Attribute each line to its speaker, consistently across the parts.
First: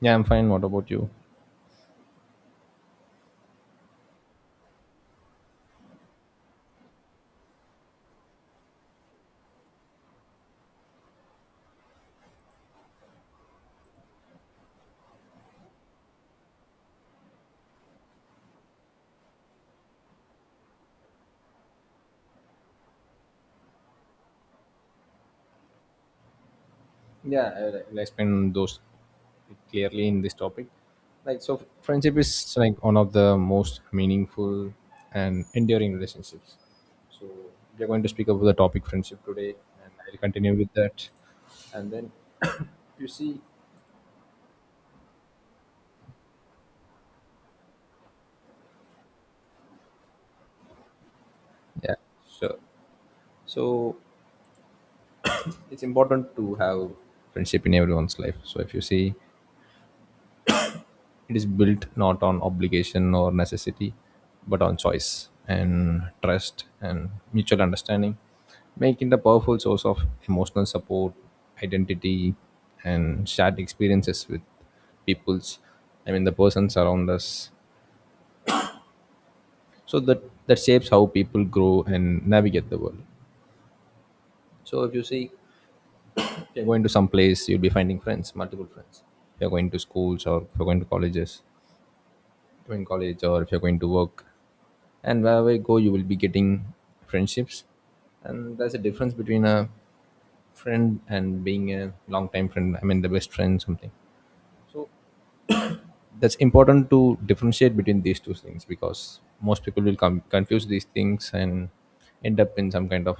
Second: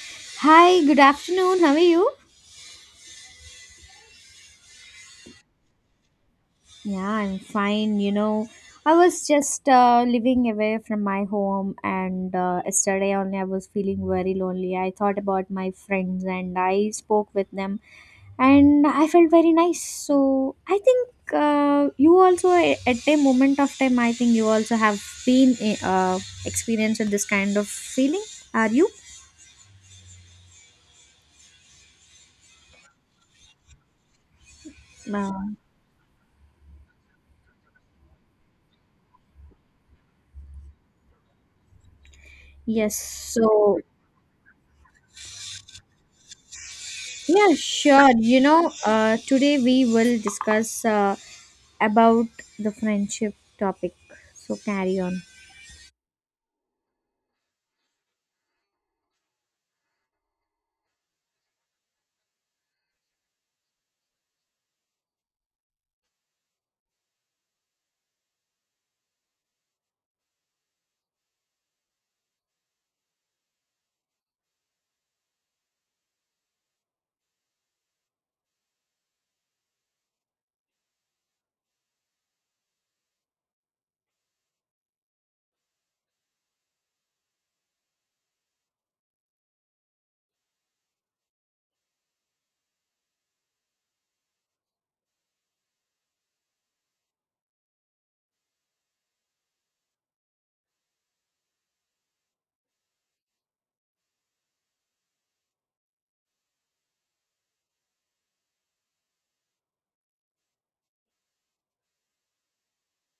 Speaker 1: Yeah, I'm fine. What
Speaker 2: Hi,
Speaker 1: about
Speaker 2: good
Speaker 1: you?
Speaker 2: afternoon. How are you? Yeah, I'm fine. You know, I was just living away from my home, and yesterday only I was feeling very lonely. I thought about my friends and I spoke with them, and I felt very nice. So I think you also, at a moment of time, I think you also have been experienced this kind of
Speaker 1: I'll
Speaker 2: feeling.
Speaker 1: explain
Speaker 2: Are
Speaker 1: those
Speaker 2: you?
Speaker 1: clearly in this topic. So, friendship is like one of the most meaningful
Speaker 2: Uh,
Speaker 1: and enduring relationships. So, we are going to speak about the topic friendship today, and I'll continue with that. And then
Speaker 2: yes.
Speaker 1: you see,
Speaker 2: So yeah, sure. You know, today we will discuss
Speaker 1: yeah,
Speaker 2: about
Speaker 1: sure.
Speaker 2: the friendship topic.
Speaker 1: So,
Speaker 2: So carry on.
Speaker 1: it's important to have friendship in everyone's life. So, if you see, it is built not on obligation or necessity, but on choice and trust and mutual understanding, making it a powerful source of emotional support, identity, and shared experiences with peoples. I mean, the persons around us. So that shapes how people grow and navigate the world. So if you see, if you're going to some place, you'll be finding friends, multiple friends. If you're going to schools or if you're going to colleges, going college or if you're going to work, and wherever you go you will be getting friendships. And there's a difference between a friend and being a long time friend, I mean the best friend something. So that's important to differentiate between these two things, because most people will confuse these things and end up in some kind of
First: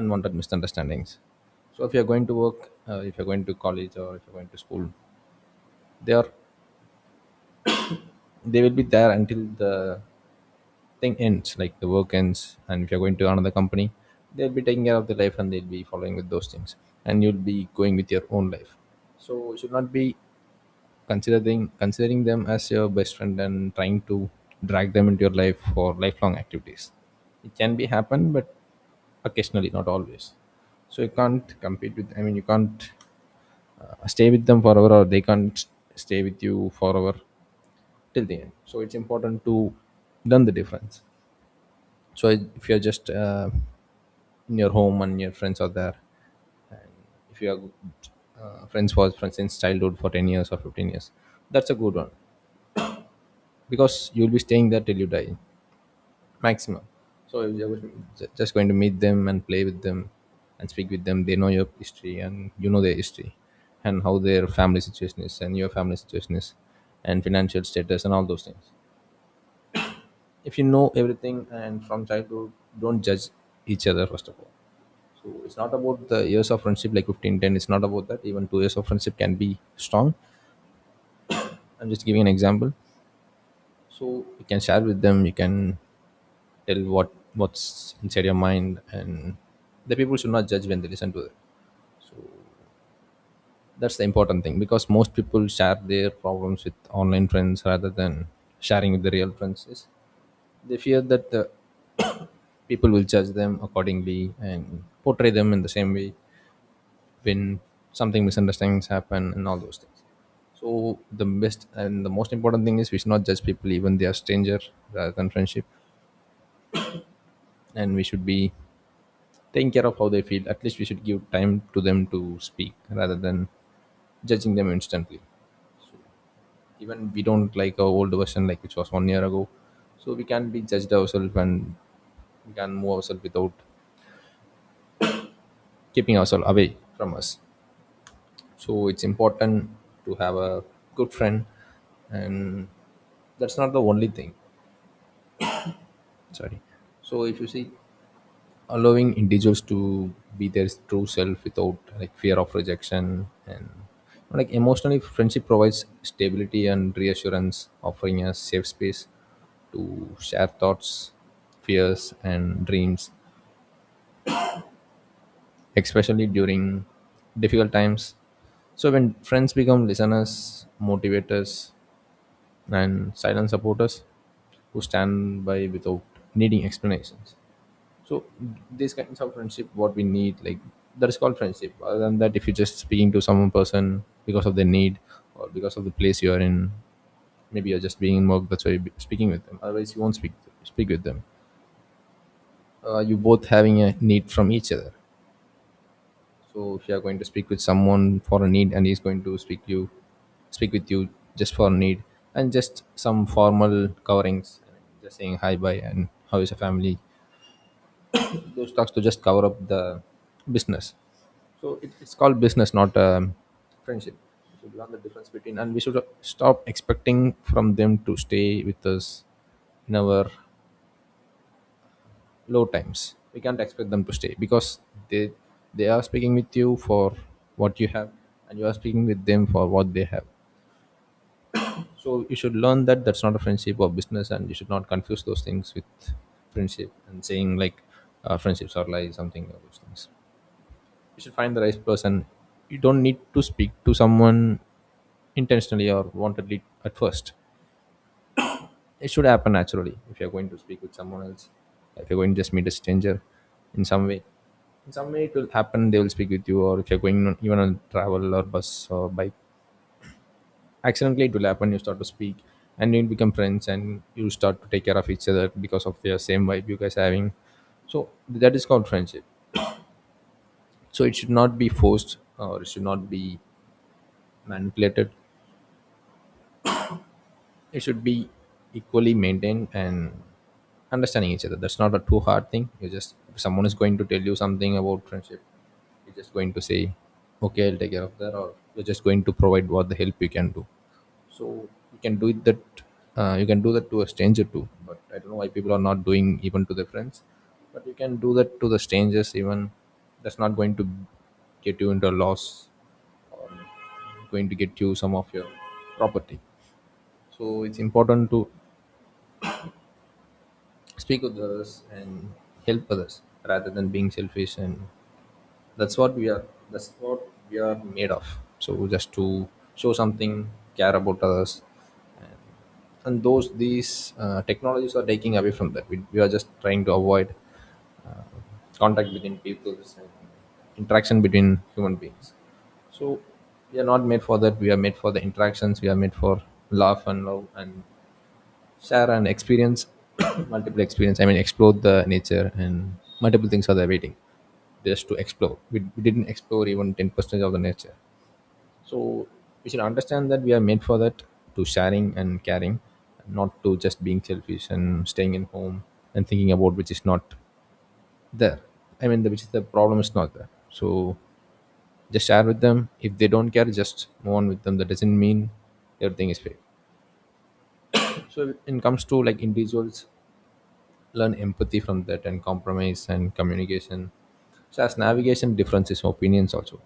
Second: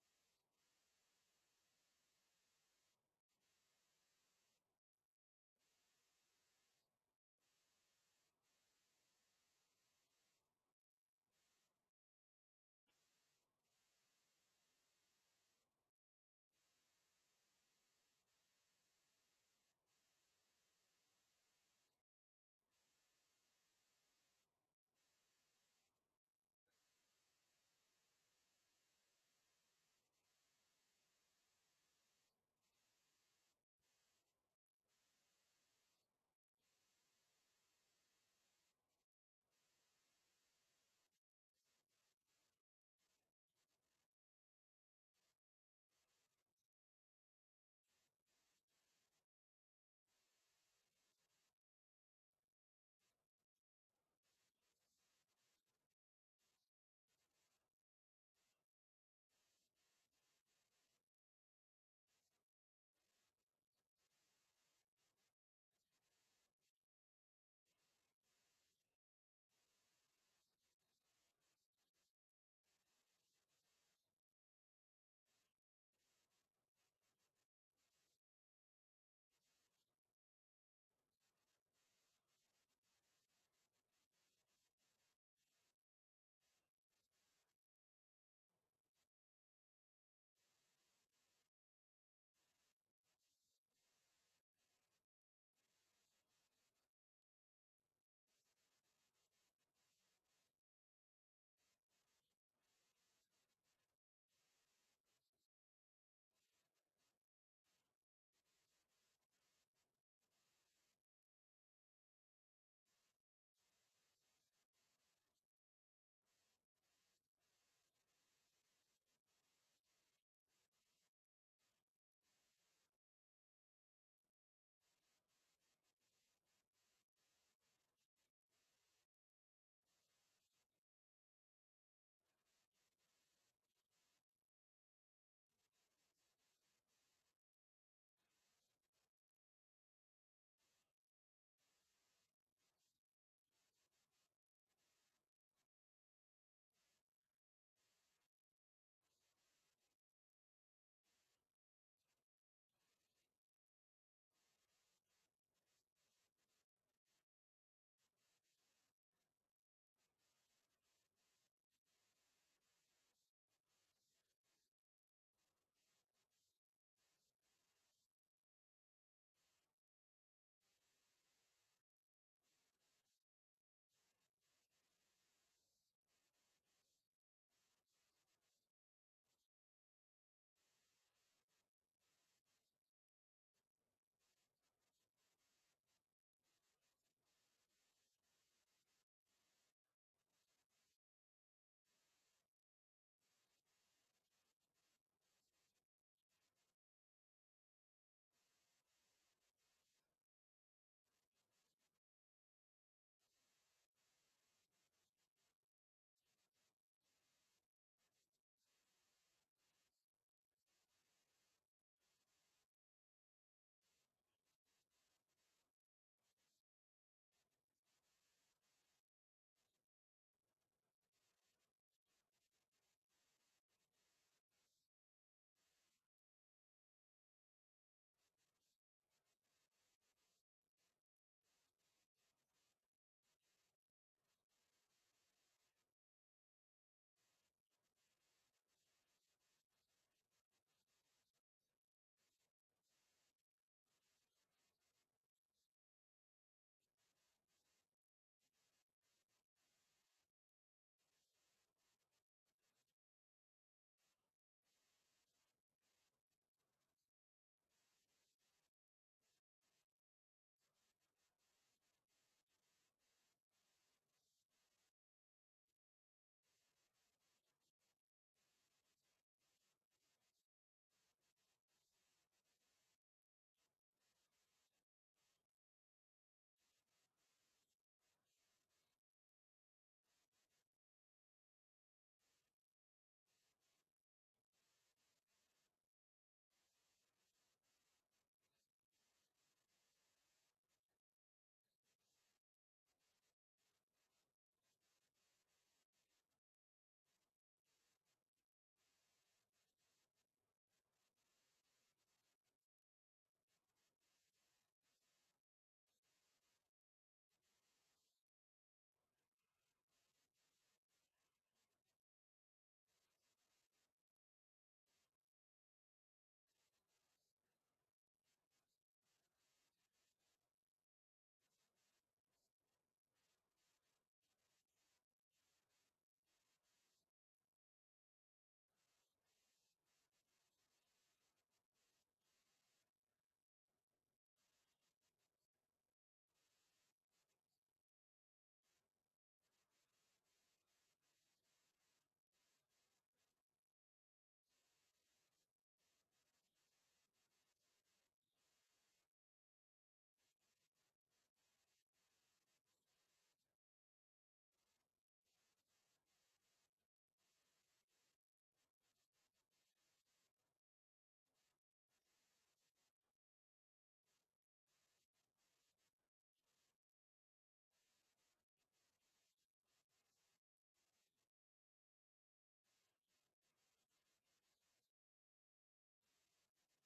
Speaker 1: unwanted misunderstandings. So if you're going to work, if you're going to college or if you're going to school, they are, they will be there until the thing ends, like the work ends. And if you're going to another company, they'll be taking care of the life and they'll be following with those things. And you'll be going with your own life. So you should not be considering them as your best friend and trying to drag them into your life for lifelong activities. It can be happen, but occasionally, not always. So you can't compete with. I mean, you can't stay with them forever, or they can't stay with you forever till the end. So it's important to learn the difference. So if you're just in your home and your friends are there, and if you are friends for friends since childhood for 10 years or 15 years, that's a good one, because you'll be staying there till you die, maximum. So you're just going to meet them and play with them and speak with them. They know your history and you know their history, and how their family situation is and your family situation is, and financial status and all those things. If you know everything and from childhood, don't judge each other first of all. So it's not about the years of friendship like 15, 10. It's not about that. Even 2 years of friendship can be strong. I'm just giving an example. So you can share with them, you can tell what's inside your mind, and the people should not judge when they listen to it. That's the important thing, because most people share their problems with online friends rather than sharing with the real friends. Yes. They fear that the people will judge them accordingly and portray them in the same way when something misunderstandings happen and all those things. So the best and the most important thing is we should not judge people even they are stranger rather than friendship, and we should be taking care of how they feel. At least we should give time to them to speak rather than judging them instantly. Even we don't like our old version like which was one year ago, so we can not be judged ourselves and we can move ourselves without keeping ourselves away from us. So it's important to have a good friend, and that's not the only thing. Sorry. So if you see, allowing individuals to be their true self without like fear of rejection and like emotionally, friendship provides stability and reassurance, offering a safe space to share thoughts, fears, and dreams especially during difficult times. So when friends become listeners, motivators, and silent supporters who stand by without needing explanations. So these kinds of friendship, what we need, like that is called friendship. Other than that, if you're just speaking to some person because of their need or because of the place you are in, maybe you're just being in work. That's why you're speaking with them. Otherwise, you won't speak with them. You both having a need from each other. So if you are going to speak with someone for a need, and he's going to speak with you just for a need, and just some formal coverings, just saying hi, bye, and how is your family. Those talks to just cover up the business. So it's called business, not friendship. We should learn the difference between, and we should stop expecting from them to stay with us in our low times. We can't expect them to stay because they they are speaking with you for what you have, and you are speaking with them for what they have. So you should learn that that's not a friendship or business, and you should not confuse those things with friendship and saying like friendships are like something like those things. You should find the right person. You don't need to speak to someone intentionally or wantedly at first. It should happen naturally if you're going to speak with someone else. If you're going to just meet a stranger in some way, it will happen, they will speak with you. Or if you're going on, even on travel or bus or bike, accidentally it will happen, you start to speak, and you'll become friends and you start to take care of each other because of their same vibe you guys are having. So that is called friendship. So it should not be forced or it should not be manipulated. It should be equally maintained and understanding each other. That's not a too hard thing. You just, if someone is going to tell you something about friendship, you're just going to say okay, I'll take care of that, or you're just going to provide what the help you can do. So you can do it that, you can do that to a stranger too, but I don't know why people are not doing even to their friends. But you can do that to the strangers even. That's not going to get you into a loss or going to get you some of your property. So it's important to speak with others and help others rather than being selfish, and that's what we are. That's what we are made of. So just to show something, care about others, and, those these technologies are taking away from that. We are just trying to avoid uh, contact between people and interaction between human beings. So we are not made for that. We are made for the interactions. We are made for love and share and experience multiple experience. I mean explore the nature, and multiple things are there waiting just to explore. We didn't explore even 10% of the nature. So we should understand that we are made for that, to sharing and caring, not to just being selfish and staying in home and thinking about which is not there. Which is the problem is not there. So just share with them, if they don't care just move on with them. That doesn't mean everything is fake. So when it comes to like individuals, learn empathy from that and compromise and communication. So as navigation differences, opinions also,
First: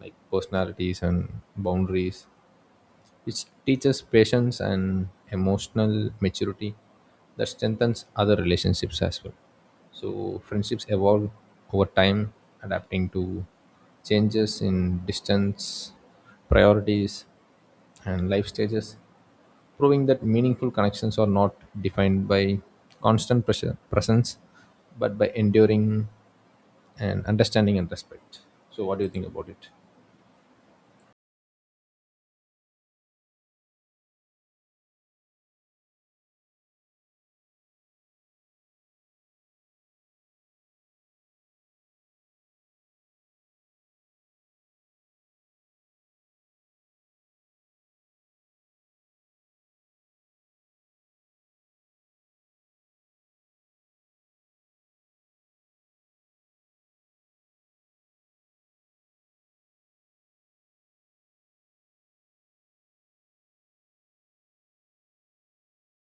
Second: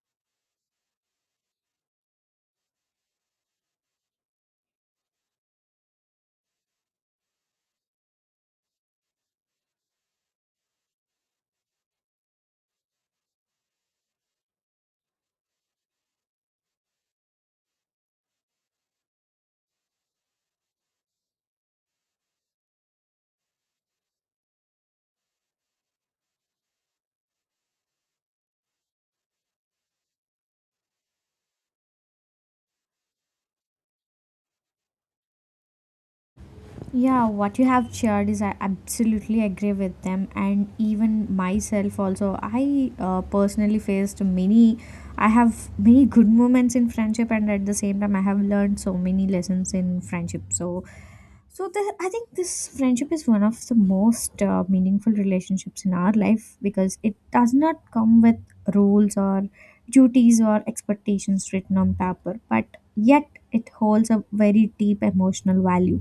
Speaker 1: like personalities and boundaries. It teaches patience and emotional maturity that strengthens other relationships as well. So, friendships evolve over time, adapting to changes in distance, priorities, and life stages, proving that meaningful connections are not defined by presence but by enduring and understanding and respect. So, what do you think about it?
Speaker 2: Yeah, what you have shared is I absolutely agree with them, and even myself also. I personally faced many. I have many good moments in friendship, and at the same time, I have learned so many lessons in friendship. So So the, I think this friendship is one of the most meaningful relationships in our life because it does not come with rules or duties or expectations written on paper, but yet it holds a very deep emotional value.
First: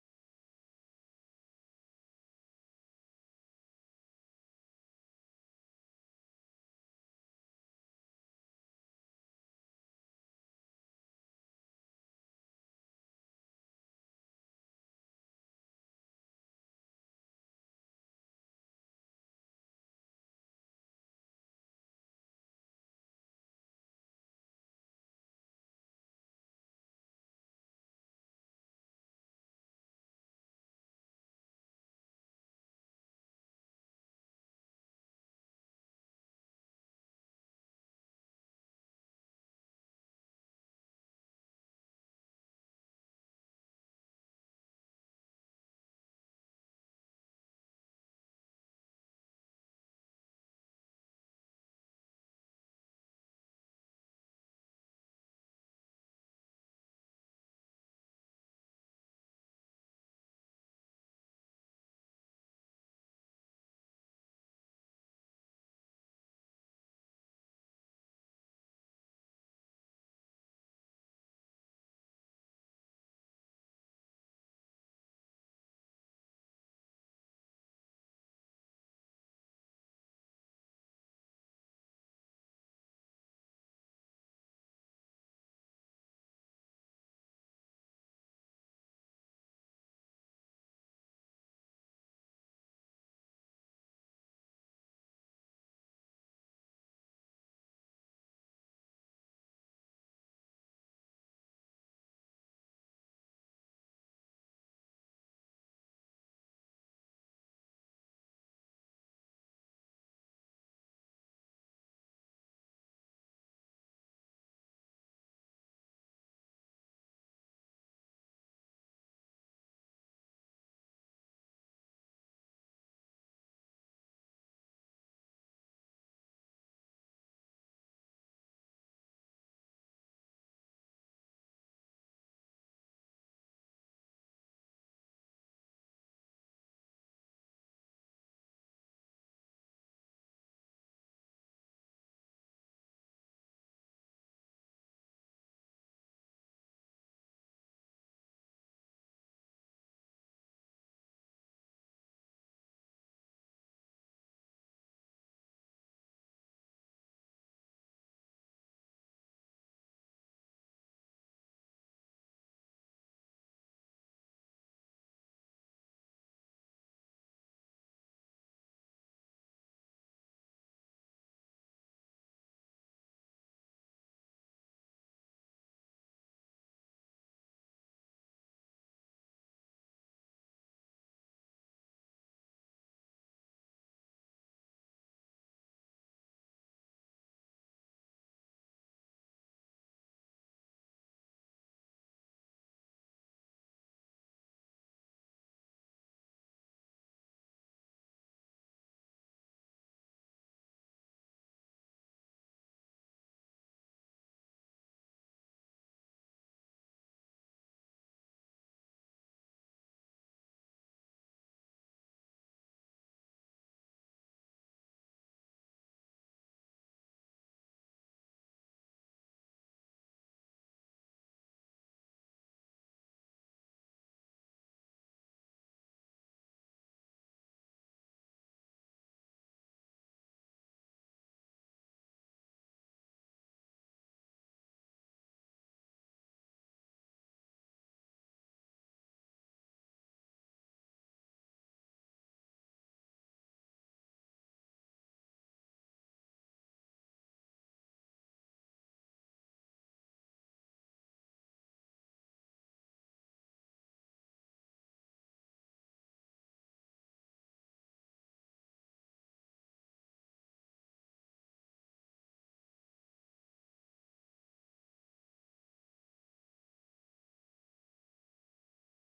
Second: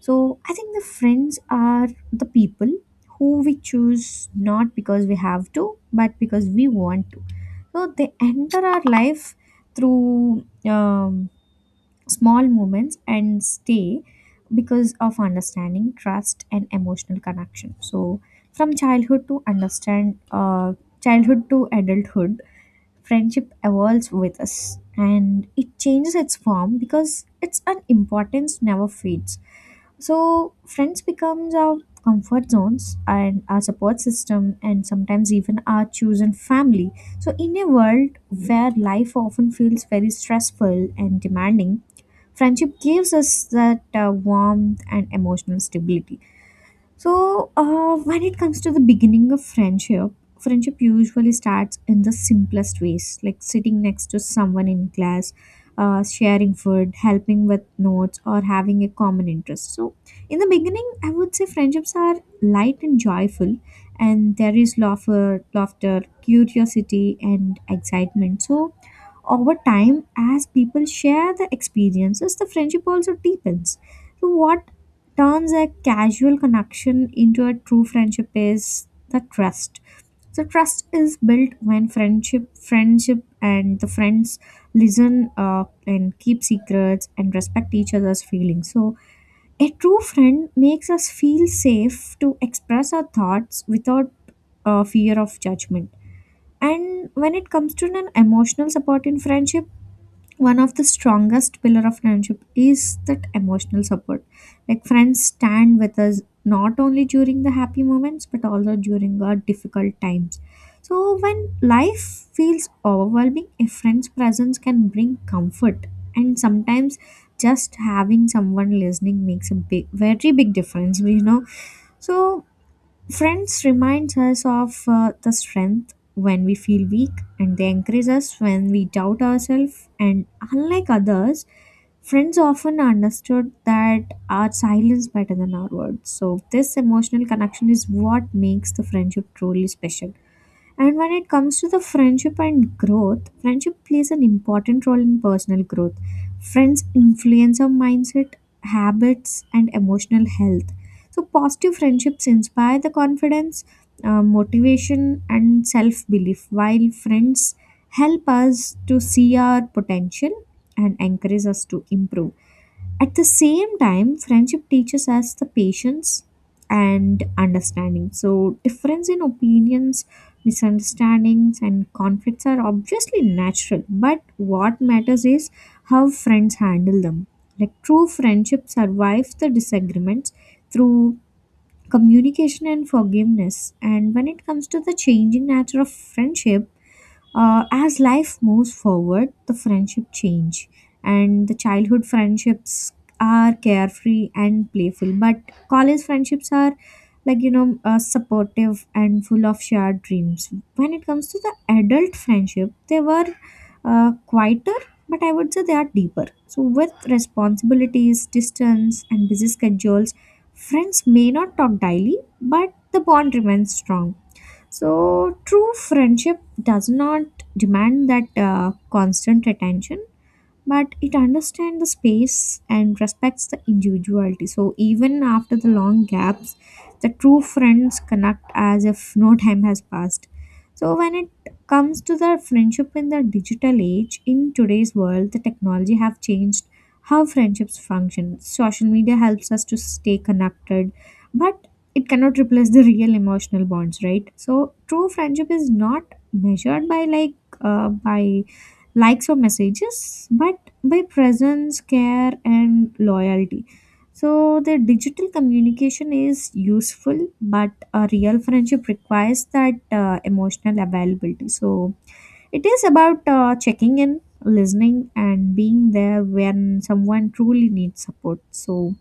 Speaker 2: So I think the friends are the people who we choose not because we have to, but because we want to. So they enter our life through small moments and stay because of understanding trust and emotional connection. So from childhood to understand childhood to adulthood, friendship evolves with us and it changes its form because its an importance never fades. So friends becomes our comfort zones and our support system and sometimes even our chosen family. So in a world where life often feels very stressful and demanding, friendship gives us that warmth and emotional stability. So when it comes to the beginning of friendship usually starts in the simplest ways like sitting next to someone in class, sharing food, helping with notes, or having a common interest. So in the beginning I would say friendships are light and joyful, and there is laughter, curiosity, and excitement. So over time as people share the experiences, the friendship also deepens. So what turns a casual connection into a true friendship is the trust. So trust is built when friendship and the friends listen up and keep secrets and respect each other's feelings. So a true friend makes us feel safe to express our thoughts without fear of judgment. And when it comes to an emotional support in friendship, one of the strongest pillar of friendship is that emotional support. Like friends stand with us not only during the happy moments but also during our difficult times. So when life feels overwhelming, a friend's presence can bring comfort, and sometimes just having someone listening makes a big, very big difference, you know. So friends reminds us of the strength when we feel weak, and they encourage us when we doubt ourselves. And unlike others, friends often understood that our silence better than our words. So this emotional connection is what makes the friendship truly special. And when it comes to the friendship and growth, friendship plays an important role in personal growth. Friends influence our mindset, habits, and emotional health. So positive friendships inspire the confidence, motivation, and self belief, while friends help us to see our potential and encourage us to improve. At the same time, friendship teaches us the patience and understanding. So, difference in opinions, misunderstandings, and conflicts are obviously natural, but what matters is how friends handle them. Like, true friendship survives the disagreements through communication and forgiveness. And when it comes to the changing nature of friendship, as life moves forward, the friendship change, and the childhood friendships are carefree and playful, but college friendships are, like you know, supportive and full of shared dreams. When it comes to the adult friendship, they were quieter, but I would say they are deeper. So with responsibilities, distance, and busy schedules, friends may not talk daily, but the bond remains strong. So true friendship does not demand that constant attention, but it understands the space and respects the individuality. So even after the long gaps, the true friends connect as if no time has passed. So when it comes to the friendship in the digital age, in today's world, the technology have changed how friendships function. Social media helps us to stay connected, but it cannot replace the real emotional bonds, right? So true friendship is not measured by like by likes or messages, but by presence, care, and loyalty. So the digital communication is useful, but a real friendship requires that emotional availability. So it is about checking in, listening, and being there when someone truly needs support. So,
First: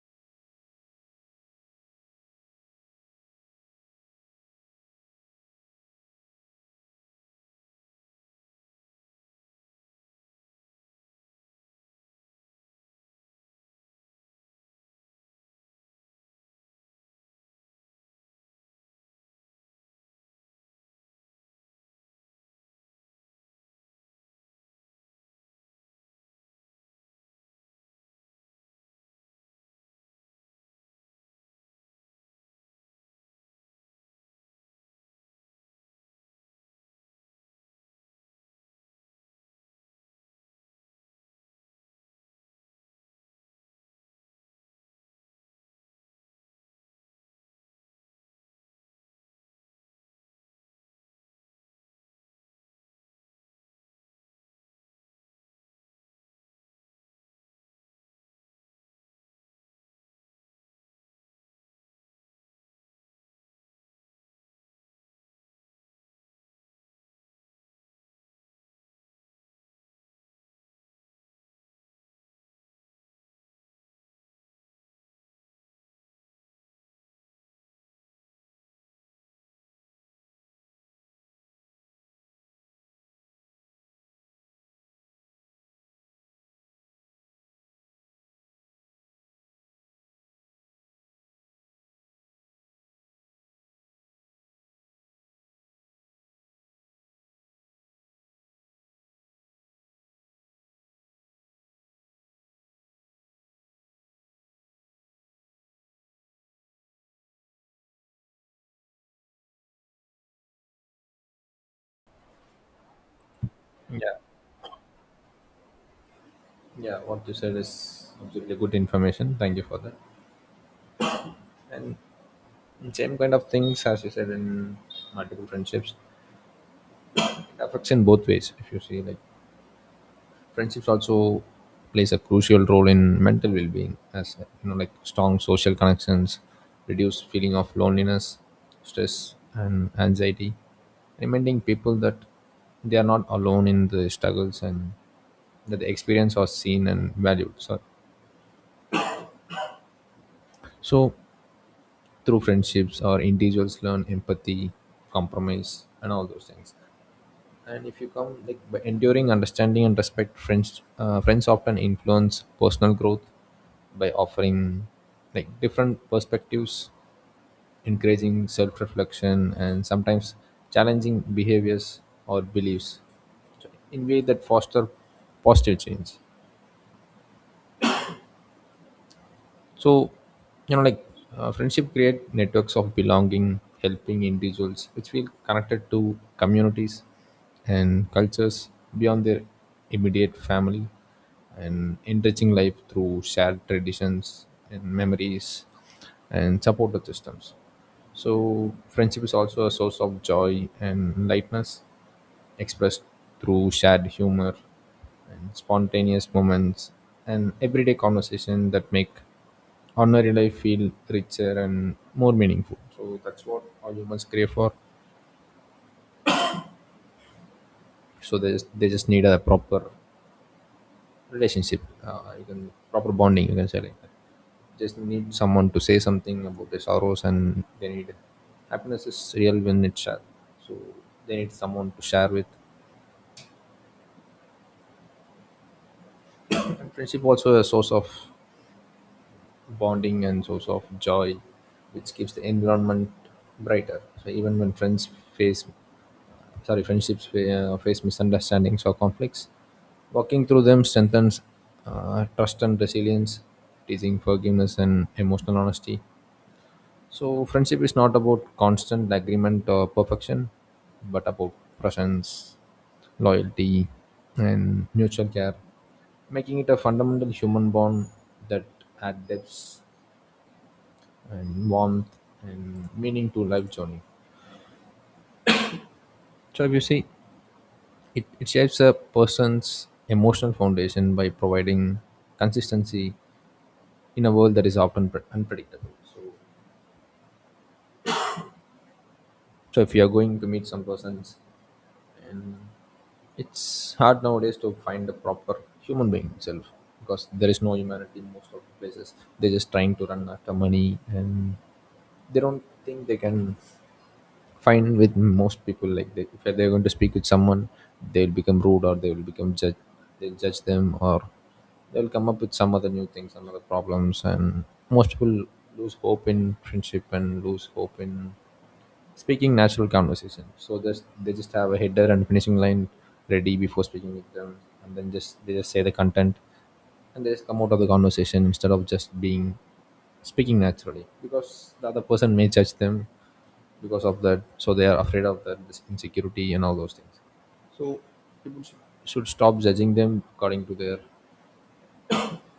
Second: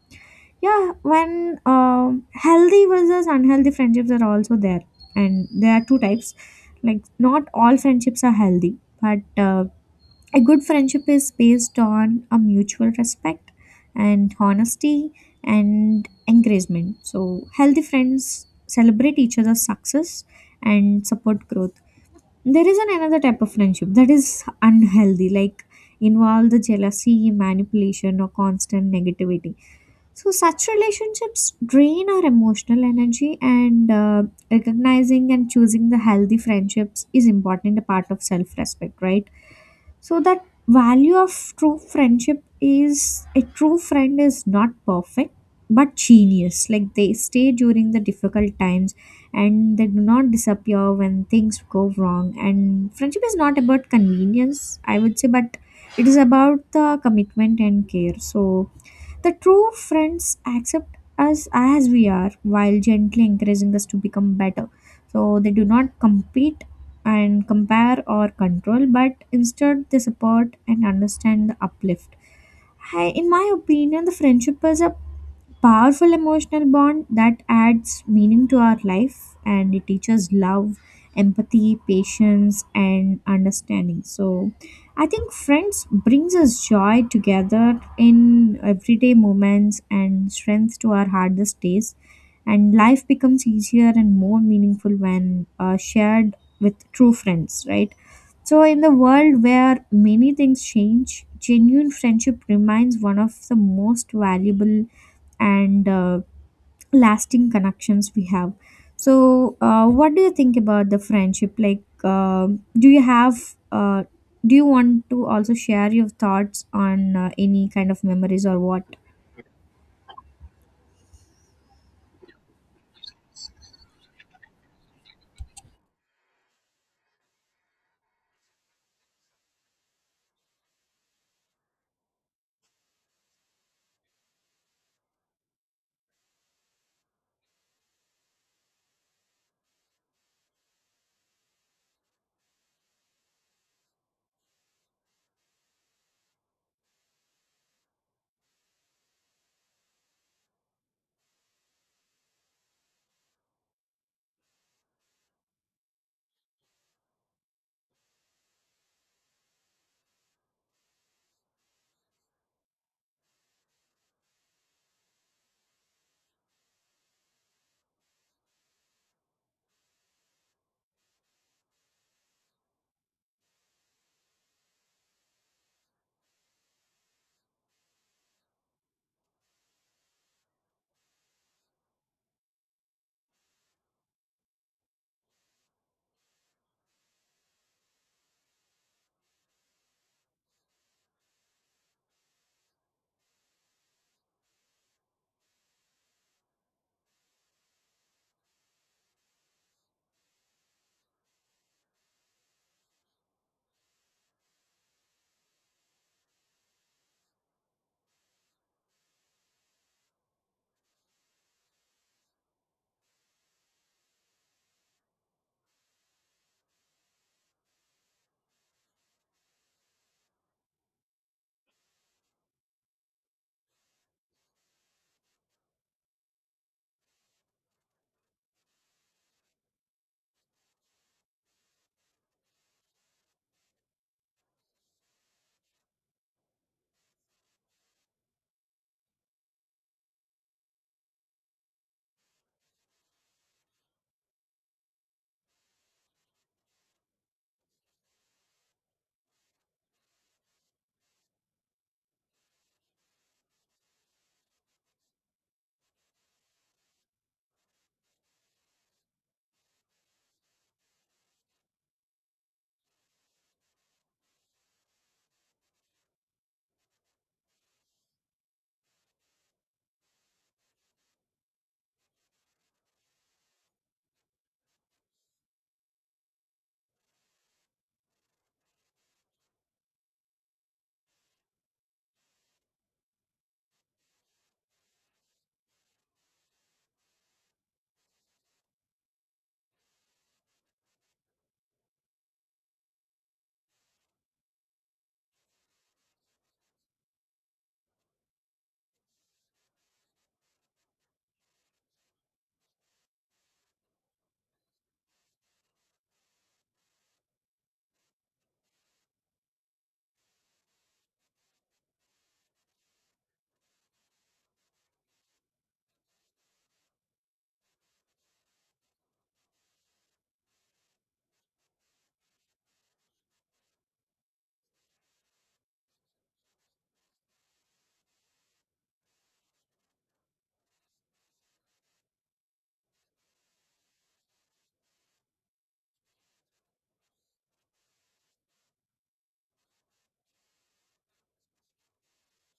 Speaker 2: yeah, when healthy versus unhealthy friendships are also there, and there are two types. Like, not all friendships are healthy, but a good friendship is based on a mutual respect and honesty and encouragement. So healthy friends celebrate each other's success and support growth. There is an another type of friendship that is unhealthy, like involve the jealousy, manipulation, or constant negativity. So such relationships drain our emotional energy, and recognizing and choosing the healthy friendships is important, a part of self respect, right? So that value of true friendship is a true friend is not perfect but genius. Like, they stay during the difficult times and they do not disappear when things go wrong. And friendship is not about convenience, I would say, but it is about the commitment and care. So the true friends accept us as we are while gently encouraging us to become better. So they do not compete and compare or control, but instead they support and understand the uplift. I, in my opinion, the friendship is a powerful emotional bond that adds meaning to our life and it teaches love, empathy, patience, and understanding. So I think friends brings us joy together in everyday moments and strength to our hardest days. And life becomes easier and more meaningful when shared with true friends, right? So in the world where many things change, genuine friendship remains one of the most valuable and lasting connections we have. So what do you think about the friendship, like do you have
Speaker 1: Yeah.
Speaker 2: do you want to also share your thoughts
Speaker 1: Yeah,
Speaker 2: on
Speaker 1: what you said
Speaker 2: any kind of
Speaker 1: is
Speaker 2: memories
Speaker 1: absolutely
Speaker 2: or
Speaker 1: good
Speaker 2: what?
Speaker 1: information. Thank you for that. And same kind of things as you said in multiple friendships, it affects in both ways. If you see, like friendships also plays a crucial role in mental well-being, as you know, like strong social connections reduce feeling of loneliness, stress, and anxiety, reminding people that they are not alone in the struggles and that the experience are seen and valued. So through friendships or individuals learn empathy, compromise, and all those things, and if you come, like, by enduring understanding and respect, friends often influence personal growth by offering, like, different perspectives, encouraging self-reflection, and sometimes challenging behaviors or beliefs. So, in way that foster positive change. so you know like Friendship create networks of belonging, helping individuals which feel connected to communities and cultures beyond their immediate family, and enriching life through shared traditions and memories and supportive systems. So friendship is also a source of joy and lightness, expressed through shared humor and spontaneous moments and everyday conversation that make ordinary life feel richer and more meaningful. So that's what all humans crave for. So they just need a proper relationship, you can proper bonding. You can say like that. Just need someone to say something about their sorrows, and they need happiness is real when it's shared. So they need someone to share with. And friendship also a source of bonding and source of joy, which keeps the environment brighter. So even when friends face, sorry, face misunderstandings or conflicts, walking through them strengthens trust and resilience, teaching forgiveness and emotional honesty. So friendship is not about constant agreement or perfection, but about presence, loyalty, and mutual care, making it a fundamental human bond that adds depth and warmth and meaning to life journey. So if you see, it shapes a person's emotional foundation by providing consistency in a world that is often unpredictable. So if you are going to meet some persons, and it's hard nowadays to find a proper human being itself, because there is no humanity in most of the places. They're just trying to run after money and they don't think they can fine with most people, like they, if they're going to speak with someone, they'll become rude, or they will become judge, they'll judge them, or they'll come up with some other new things, some other problems. And most people lose hope in friendship and lose hope in speaking natural conversation, so just they just have a header and finishing line ready before speaking with them, and then just they just say the content and they just come out of the conversation instead of just being speaking naturally, because the other person may judge them because of that. So they are afraid of that, this insecurity and all those things, should stop judging them according to their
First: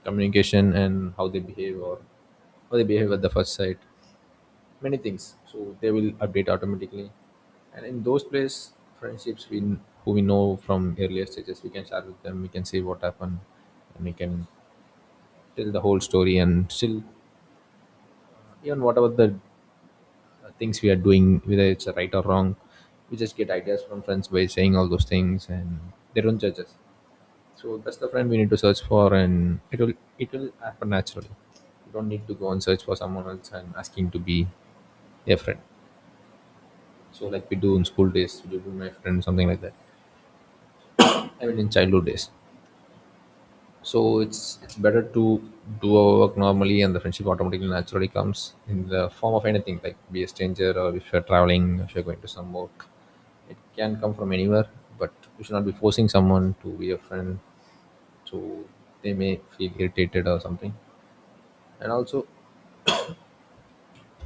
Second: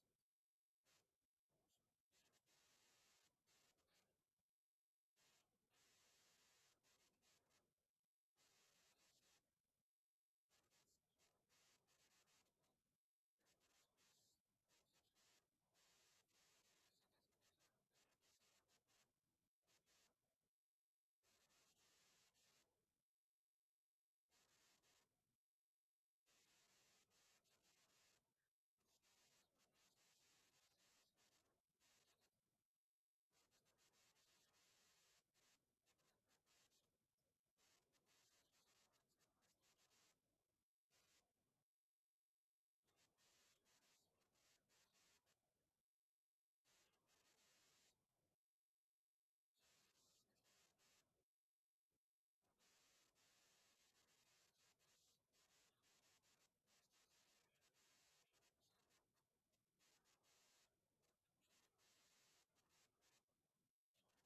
Speaker 1: communication and how they behave, or how they behave at the first sight, many things, so they will update automatically. And in those place, friendships we, who we know from earlier stages, we can share with them, we can say what happened, and we can tell the whole story, and still, even whatever the things we are doing, whether it's right or wrong, we just get ideas from friends by saying all those things, and they don't judge us. So that's the friend we need to search for, and it'll happen naturally. You don't need to go and search for someone else and asking to be a friend. So like we do in school days, we do with my friend something like that. I mean in childhood days. So it's better to do our work normally, and the friendship automatically naturally comes in the form of anything, like be a stranger, or if you're traveling, if you're going to some work, it can come from anywhere. But you should not be forcing someone to be a friend, so they may feel irritated or something. And also,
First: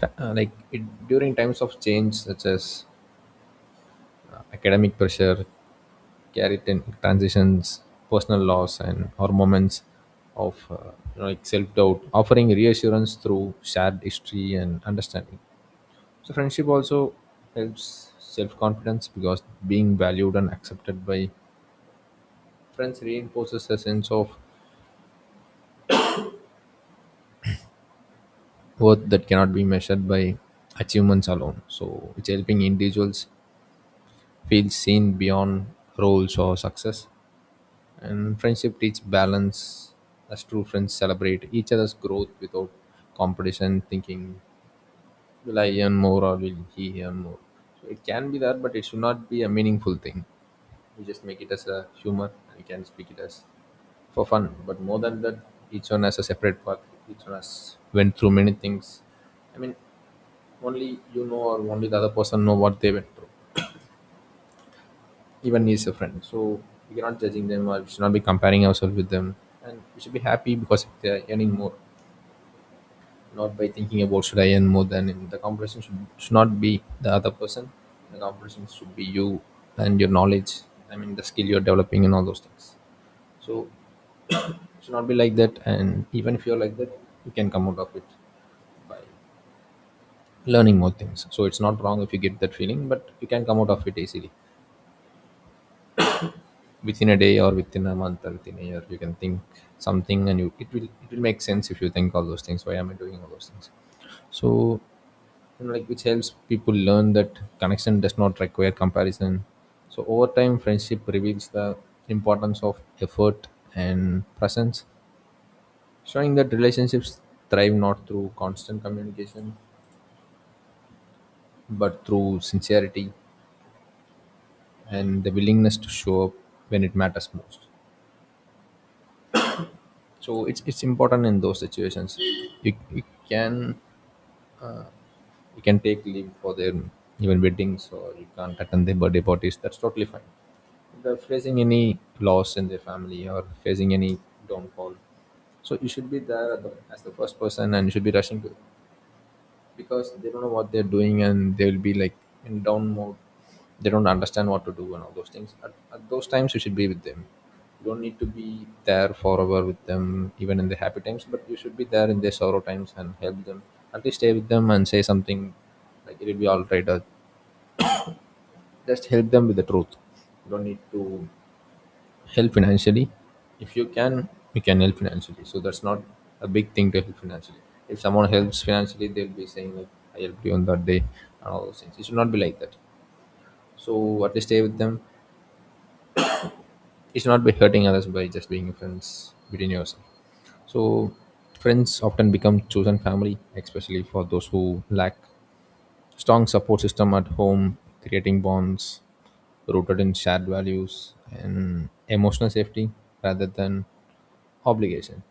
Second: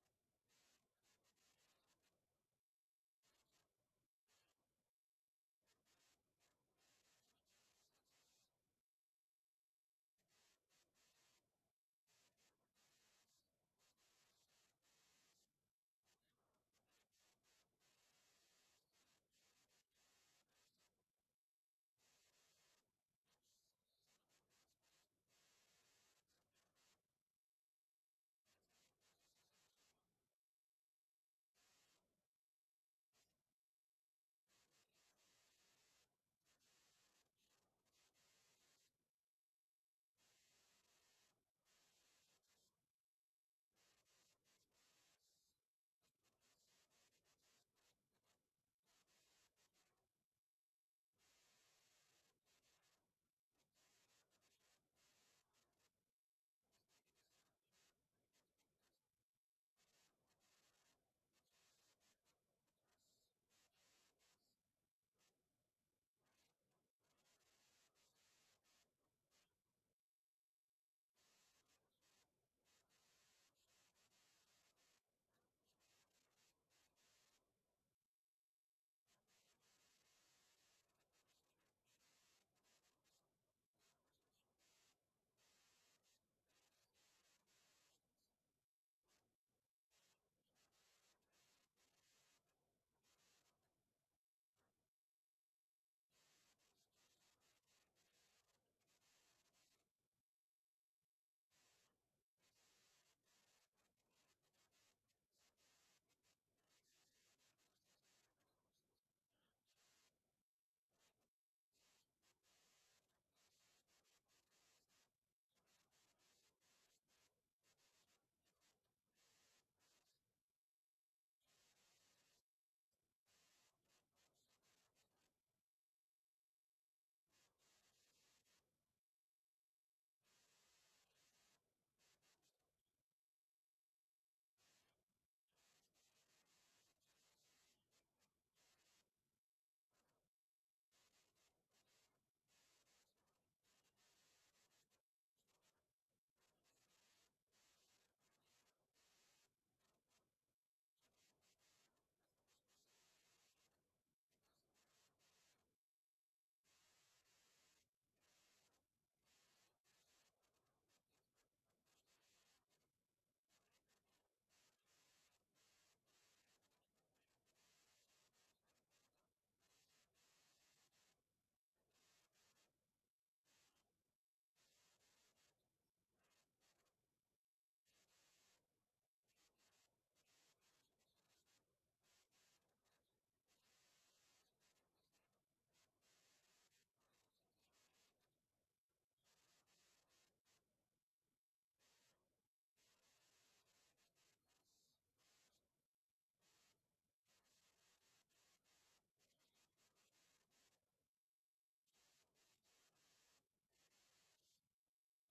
Speaker 1: like it, during times of change, such as academic pressure, transitions, personal loss, and or moments of self-doubt, offering reassurance through shared history and understanding. So friendship also helps self-confidence, because being valued and accepted by friends reinforces a sense of worth that cannot be measured by achievements alone. So it's helping individuals feel seen beyond roles or success. And friendship teach balance, as true friends celebrate each other's growth without competition, thinking, will I earn more or will he earn more? So it can be that, but it should not be a meaningful thing. We just make it as a humor and you can speak it as for fun. But more than that, each one has a separate path. Each one has went through many things. I mean, only you know or only the other person know what they went through. Even is a friend, so we cannot judging them or we should not be comparing ourselves with them, and we should be happy because they're earning more, not by thinking about should I earn more than him. The competition should not be the other person. The competition should be you and your knowledge. I mean the skill you're developing and all those things. So it should not be like that. And even if you're like that, you can come out of it by learning more things. So it's not wrong if you get that feeling, but you can come out of it easily. Within a day or within a month or within a year, you can think something, and you, it will make sense if you think all those things, why am I doing all those things. So, you know, like, which helps people learn that connection does not require comparison. So over time, friendship reveals the importance of effort and presence, showing that relationships thrive not through constant communication, but through sincerity and the willingness to show up when it matters most. So it's important in those situations. You can, you can take leave for their even weddings, or you can't attend their birthday parties. That's totally fine. If they're facing any loss in their family or facing any downfall, so you should be there at the, as the first person, and you should be rushing to, because they don't know what they're doing, and they'll be like in down mode, they don't understand what to do and all those things. At those times, you should be with them. You don't need to be there forever with them, even in the happy times, but you should be there in their sorrow times and help them, at least stay with them and say something like, it'll be all right, or just help them with the truth. You don't need to help financially. If you can, you can help financially, so that's not a big thing to help financially. If someone helps financially, they'll be saying like, I helped you on that day and all those things. It should not be like that. So at least stay with them. It should not be hurting others by just being friends between yourself. So friends often become chosen family, especially for those who lack strong support system at home, creating bonds rooted in shared values and emotional safety rather than obligation.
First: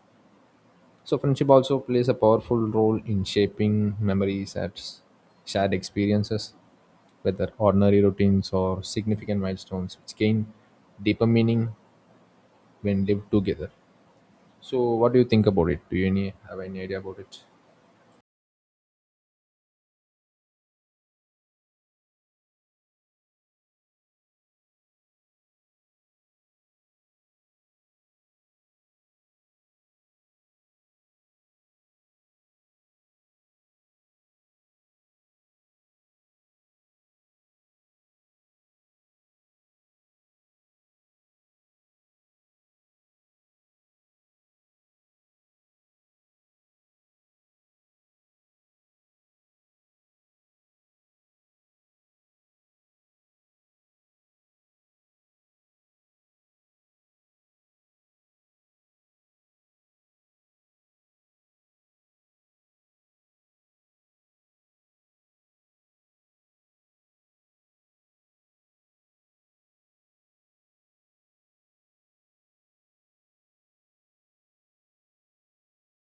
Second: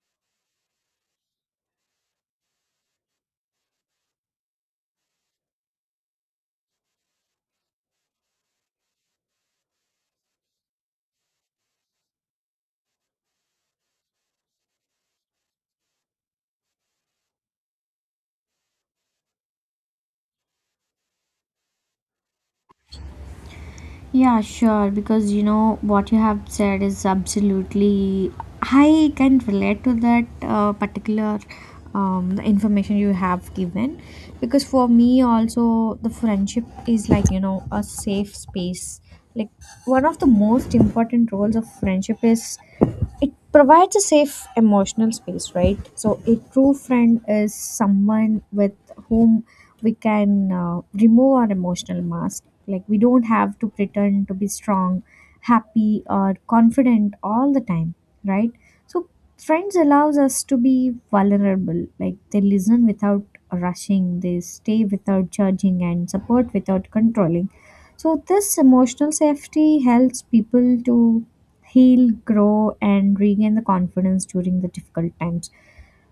Speaker 1: So friendship also plays a powerful role in shaping memories at shared experiences, whether ordinary routines or significant milestones, which gain deeper meaning when lived together. So what do you think about it? Do you any, have any idea about it?
Speaker 2: Yeah, sure. Because you know what you have said is absolutely. I can relate to that particular the information you have given, because for me also the friendship is, like you know, a safe space. Like one of the most important roles of friendship is it provides a safe emotional space, right? So a true friend is someone with whom we can remove our emotional mask, like we don't have to pretend to be strong, happy, or confident all the time, right? So friends allows us to be vulnerable. Like they listen without rushing, they stay without judging, and support without controlling. So this emotional safety helps people to heal, grow, and regain the confidence during the difficult times.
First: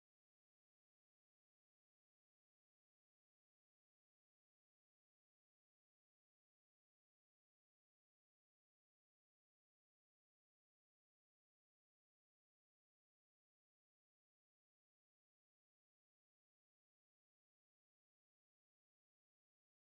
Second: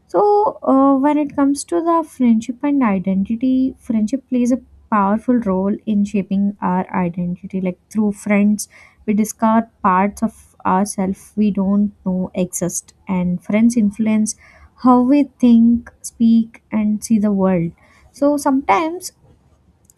Speaker 2: So, when it comes to the friendship and identity, friendship plays a powerful role in shaping our identity. Like through friends, we discover parts of ourselves we don't know exist, and friends influence how we think, speak, and see the world. So sometimes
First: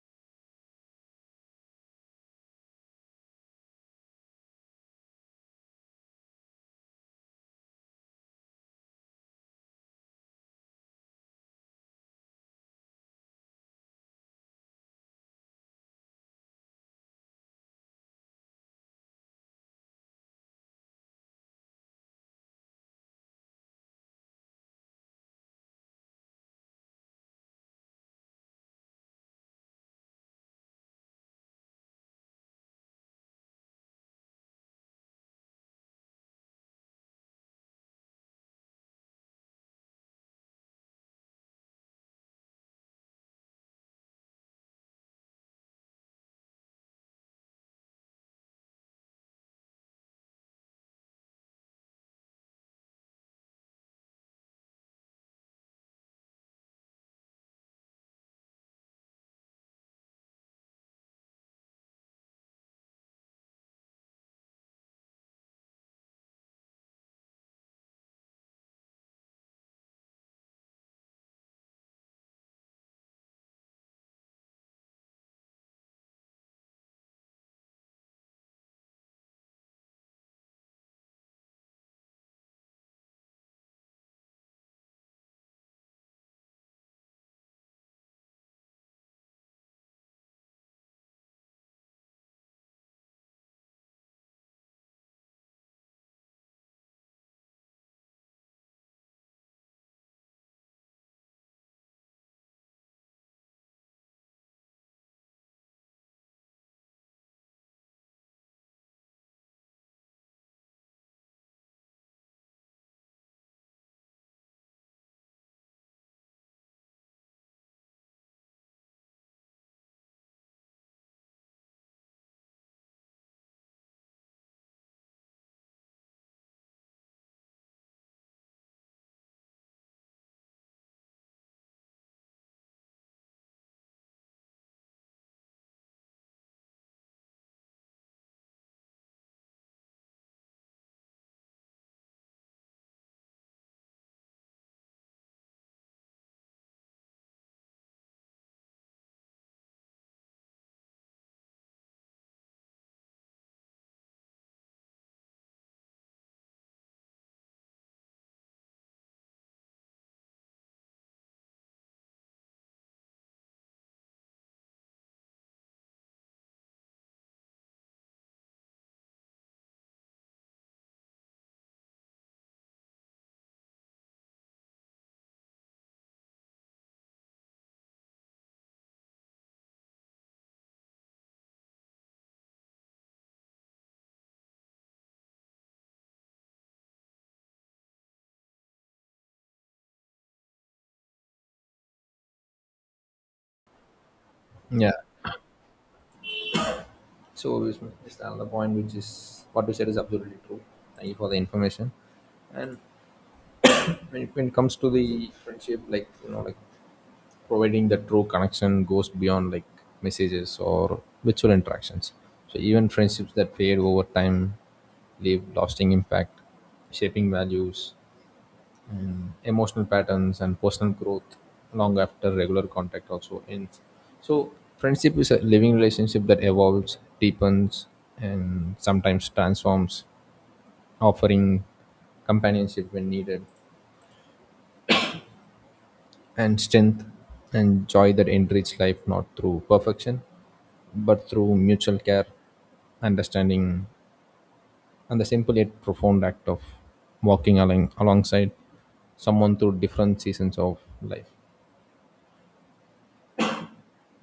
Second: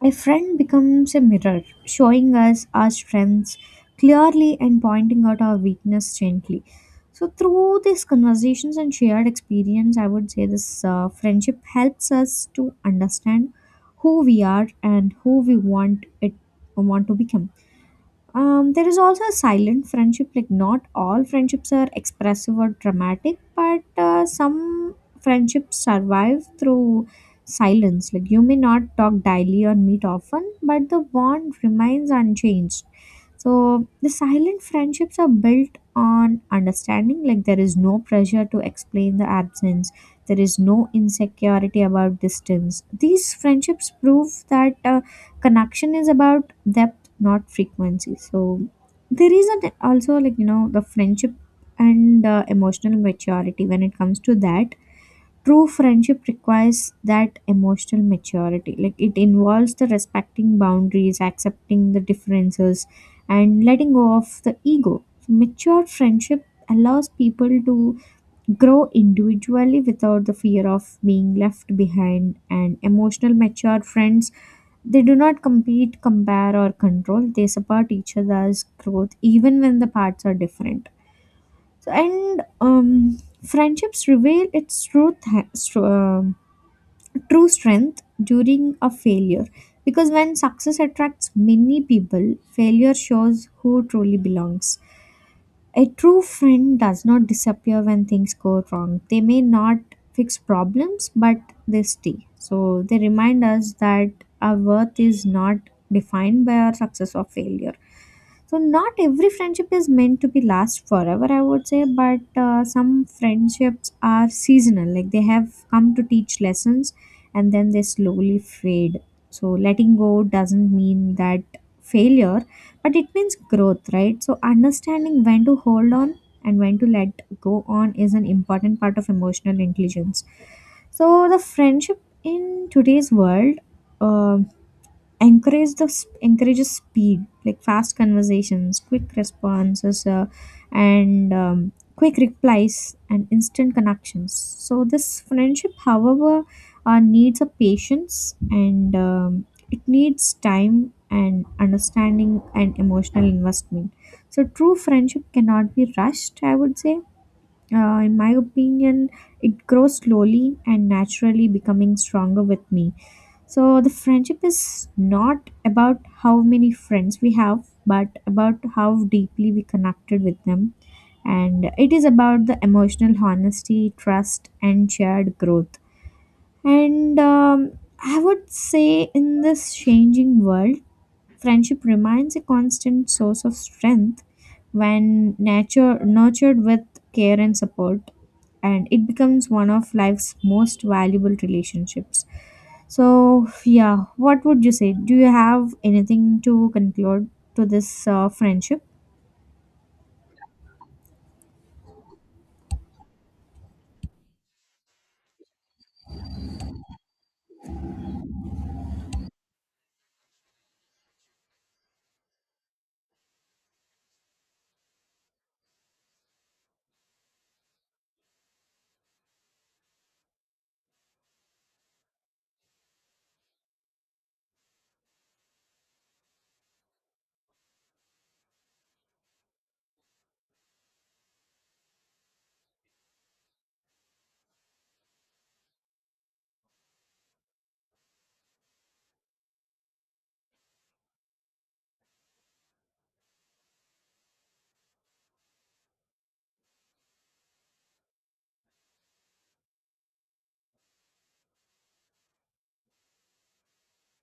Speaker 2: a friend becomes a mirror, showing us our strengths clearly and pointing out our weakness gently. So through these conversations and shared experience, I would say this friendship helps us to understand who we are and who we want to become. There is also a silent friendship. Like not all friendships are expressive or dramatic, but some friendships survive through silence. Like you may not talk daily or meet often, but the bond remains unchanged. So the silent friendships are built on understanding, like there is no pressure to explain the absence, there is no insecurity about distance. These friendships prove that connection is about depth, not frequency. So there is an, also like you know the friendship and emotional maturity when it comes to that, true friendship requires that emotional maturity. Like it involves the respecting boundaries, accepting the differences, and letting go of the ego. So mature friendship allows people to grow individually without the fear of being left behind, and emotional mature friends, they do not compete, compare, or control. They support each other's growth even when the paths are different. So, and friendships reveal its true, true strength during a failure. Because when success attracts many people, failure shows who truly belongs. A true friend does not disappear when things go wrong. They may not fix problems, but they stay. So they remind us that our worth is not defined by our success or failure. So not every friendship is meant to be last forever, I would say, but some friendships are seasonal. Like they have come to teach lessons, and then they slowly fade. So letting go doesn't mean that failure, but it means growth, right? So understanding when to hold on and when to let go on is an important part of emotional intelligence. So the friendship in today's world um encourage the encourages speed, like fast conversations, quick responses, and quick replies and instant connections. So this friendship however needs a patience and it needs time and understanding and emotional investment. So true friendship cannot be rushed, I would say, in my opinion. It grows slowly and naturally becoming stronger with me. So the friendship is not about how many friends we have, but about how deeply we connected with them. And it is about the emotional honesty, trust, and shared growth. And I would say, in this changing world, friendship remains a constant source of strength when nurtured with care and support. And it becomes one of life's most valuable relationships. So, yeah, what would you
Speaker 1: Yeah.
Speaker 2: say? Do you have anything to conclude
Speaker 1: So
Speaker 2: to
Speaker 1: it's
Speaker 2: this
Speaker 1: it's another point,
Speaker 2: friendship?
Speaker 1: which is what you said is absolutely true. Thank you for the information. And when it comes to the friendship, like, you know, like, providing the true connection goes beyond like messages or virtual interactions. So even friendships that fade over time leave lasting impact, shaping values and emotional patterns and personal growth long after regular contact also ends. So friendship is a living relationship that evolves, deepens, and sometimes transforms, offering companionship when needed, and strength and joy that enrich life not through perfection but through mutual care, understanding, and the simple yet profound act of walking along alongside someone through different seasons of life.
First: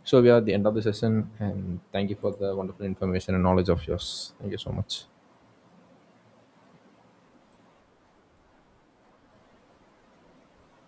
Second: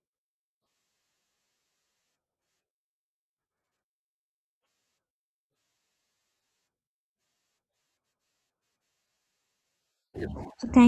Speaker 1: So we are at the end of the session, and thank you for the wonderful information and knowledge of yours. Thank you so much.
Speaker 2: So